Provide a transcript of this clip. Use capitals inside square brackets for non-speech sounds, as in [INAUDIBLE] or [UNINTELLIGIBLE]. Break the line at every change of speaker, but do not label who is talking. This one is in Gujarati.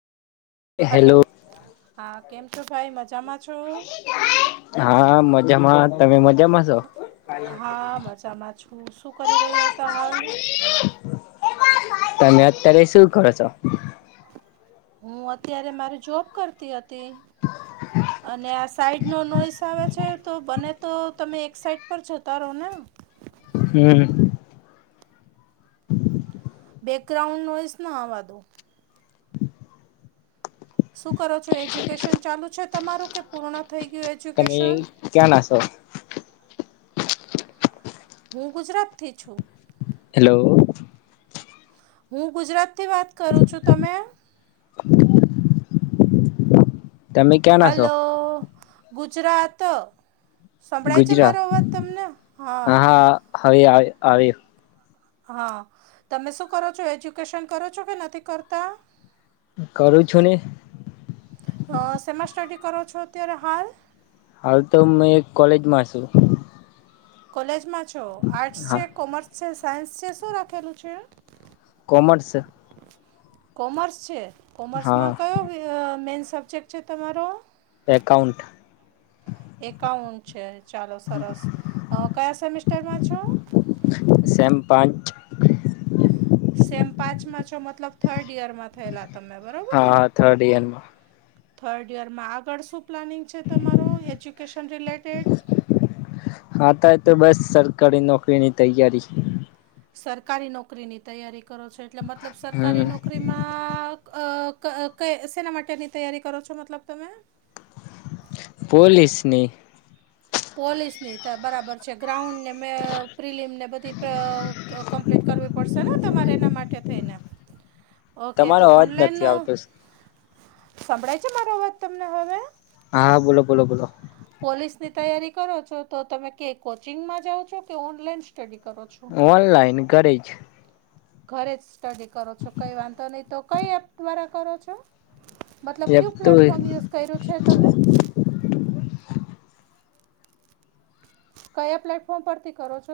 હલો
હેલો
હા કેમ છો ભાઈ મજામાં છો?
હા મજામાં તમે મજામાં? છો
હા મજામાં છું શું કરી રહ્યા હતા હાલ?
[UNINTELLIGIBLE] તમે અત્યારે શું કરો છો?
હું અત્યારે મારી જોબ કરતી હતી અને આસ સાઈડનો નોઈસ આવે છે તો બને તો તમે એક સાઈડ પર જોતા રહો ના
હમ્મ. [INAUDIBLE]
એક રાઉન્ડ નોઈઝ ન આવા દો. શું કરો છો એજ્યુકેશન ચાલુ છે તમારું કે પૂર્ણ થઈ ગયું એ
તમે ક્યાં ના સોં?
હું ગુજરાતથી છું.
હેલો.
હું ગુજરાત થી વાત કરું છું તમે?
[INAUDIBLE] તમે ક્યાં ના છો
હલો ગુજરાત. સંભળાય છે
ગુજરાત
મારો અવાજ તમને હા.
હવે આવે આવે.
હા તમે શું કરો છો એજ્યુકેશન કરો છો કે નથી કરતા?
કરું છું ને.
હ સેમાં સ્ટડી કરો છો અત્યારે હાલ?
હાલ તો મેં એક કોલેજ માં છું.
કોલેજમાં છો આર્ટસ
હા
છે, કોમર્સ છે, સાયન્સ છે શું રાખેલું છે?
કોમર્સ.
કોમર્સ છે કોમર્સમાં
હા
કયો અહ મેઈન સબ્જેક્ટ છે તમારો?
એકાઉન્ટ.
એકાઉન્ટ છે ચાલો સરસ અહ કયા સેમેિસ્ટરમાં છો?
સેમ પાંચ.
સેમ પાંચમાં છો મતલબ થર્ડ યરમાં થયેલા તમે બરોબર ને.
હા થર્ડ એઅરમાં
થર્ડ યરમાં આગળ શું પ્લાનિંગ છે તમારો એજ્યુકેશન રિલેટેડ?
હા ત તો બસ સરકારી નોકરીની તૈયારી.
સરકારી નોકરીની તૈયારી કરો છો એટલે મતલબ સરકારી
હમ
નોકરી માં અહ ક કે સેના માટેની તૈયારી કરો છો મતલબ તમે?
પોલીસની.
પોલિસની ટી બરાબર છે ગ્રાઉન્ડ ને મે પ્રિલીમને બધી પ્ર અહ કમ્પ્લીટ કરવી પડશે ને તમારે એના માટે થઈને. ઓકે
તમારો
તો
અવાજ
ઓનલાઈન
નથી આવતો સ.
સંભળાય છે મારો વાત તમને હવે?
હા, બોલો બોલો બોલો.
પોલીસની તૈયારી કરો છો તો તમે કે કોચિંગમાં જાઓ છો કે ઓનલાઈન સ્ટડી કરો છો?
ઓનલાઈન કરે છ.
ઘરે જ સ્ટડી કરો છો કંઈ વાંધો નહીં તો કઈ એપ દ્વારા કરો છો? મતલબ
એપ
ક્યુ
તો
પ્લેટફોર્મ યુઝ કર્યું છે તમે? કયા પ્લેટફોર્મ પરથી કરો છો?